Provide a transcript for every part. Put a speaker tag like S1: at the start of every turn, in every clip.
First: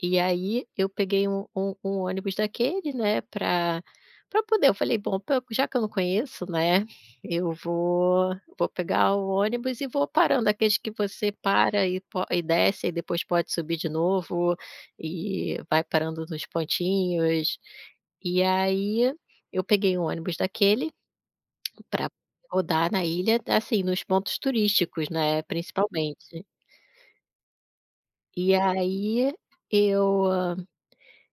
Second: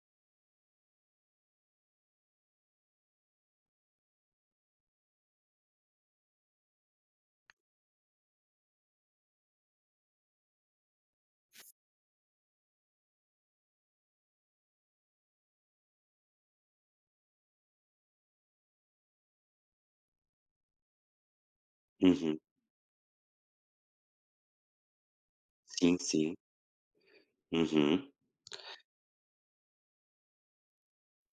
S1: E aí, eu peguei um um um, ônibus daquele, né, pra pra poder, eu falei: "Bom, já que eu não conheço, né, eu vou vou pegar o ônibus e vou parando", aqueles que você para, e po e desce, e aí depois pode subir de novo, e vai parando nos pontinhos. E aí, eu peguei um ônibus daquele, para poder
S2: Uhum.
S1: rodar na ilha, assim, nos pontos turísticos, né,
S2: Sim, sim.
S1: principalmente.
S2: Uhum.
S1: E aí eu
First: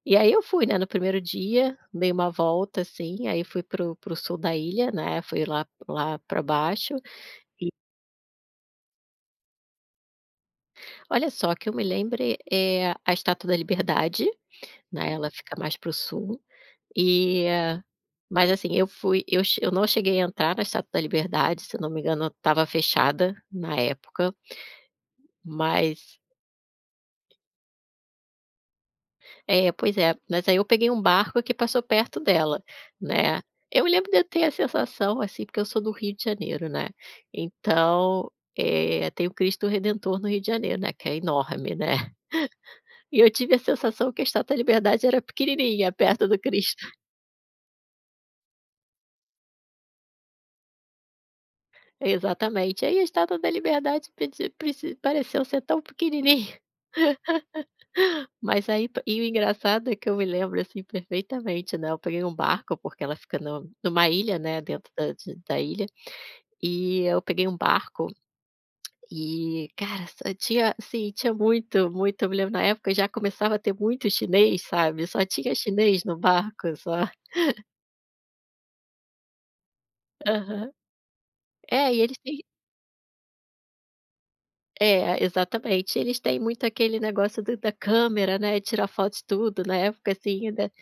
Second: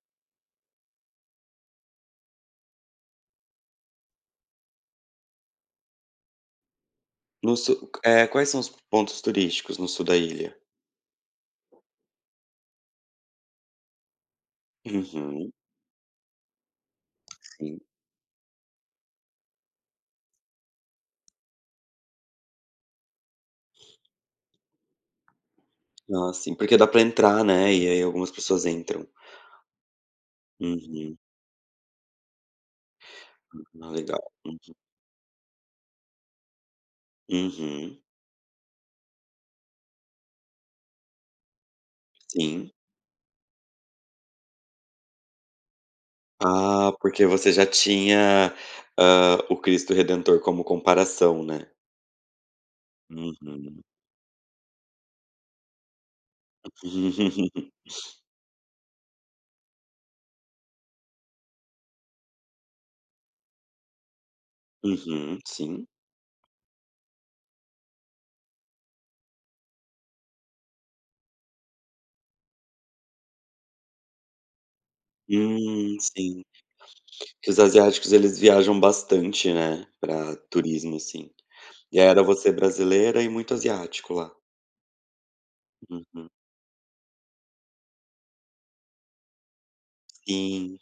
S1: e aí eu fui, né, no 1º dia, dei uma volta, assim, aí fui para o para o sul da ilha, né, fui lá lá para baixo
S2: No
S1: e
S2: sul, eh, quais são os pontos turísticos no sul da ilha?
S1: Olha só, que eu me lembre, é a estátua da liberdade, né, ela
S2: Uhum.
S1: fica mais para o sul, e,
S2: Sim.
S1: mas assim, eu fui, eu che eu não cheguei a entrar na estátua da liberdade, se eu não me engano ela estava fechada na época, mas
S2: Ah, sim. Porque, dá para entrar, né, e aí algumas pessoas entram.
S1: É, pois é, mas aí eu peguei um
S2: Uhum.
S1: barco, que passou perto dela, né, eu
S2: Ah
S1: lembro de
S2: legal,
S1: eu ter a
S2: uhum.
S1: sensação, assim, porque eu sou do Rio de Janeiro, né,
S2: Uhum.
S1: então, eh, tem o Cristo Redentor no Rio de Janeiro, né, que é enorme, né,
S2: Sim.
S1: e eu tive a sensação que a estátua da liberdade, era pequenininha perto do Cristo.
S2: Ah, porque você já tinha, hã, o Cristo Redentor como comparação, né?
S1: Exatamente, aí a estátua da
S2: Uhum.
S1: liberdade predisi preci pareceu ser tão pequenininha. Mas aí, e o engraçado, é que eu me lembro, assim, perfeitamente, né, eu peguei um barco porque ela fica no numa ilha, né, dentro da de
S2: Uhum.
S1: da
S2: Sim.
S1: ilha, e eu peguei um barco, e cara, só tinha, assim, tinha muito, muito, eu me lembro na época já começava a ter muito chinês, sabe, só tinha
S2: Hum,
S1: chinês no
S2: sim.
S1: barco só.
S2: Que os asiáticos eles viajam bastante, né, para
S1: Aham.
S2: turismo, assim.
S1: É
S2: E
S1: e
S2: aí,
S1: eles
S2: era
S1: têm
S2: você brasileira e muito asiático lá?
S1: É, exatamente, eles
S2: Uhum.
S1: têm muito aquele negócio do da câmera, né, tirar foto de tudo na época, assim, ainda.
S2: Sim.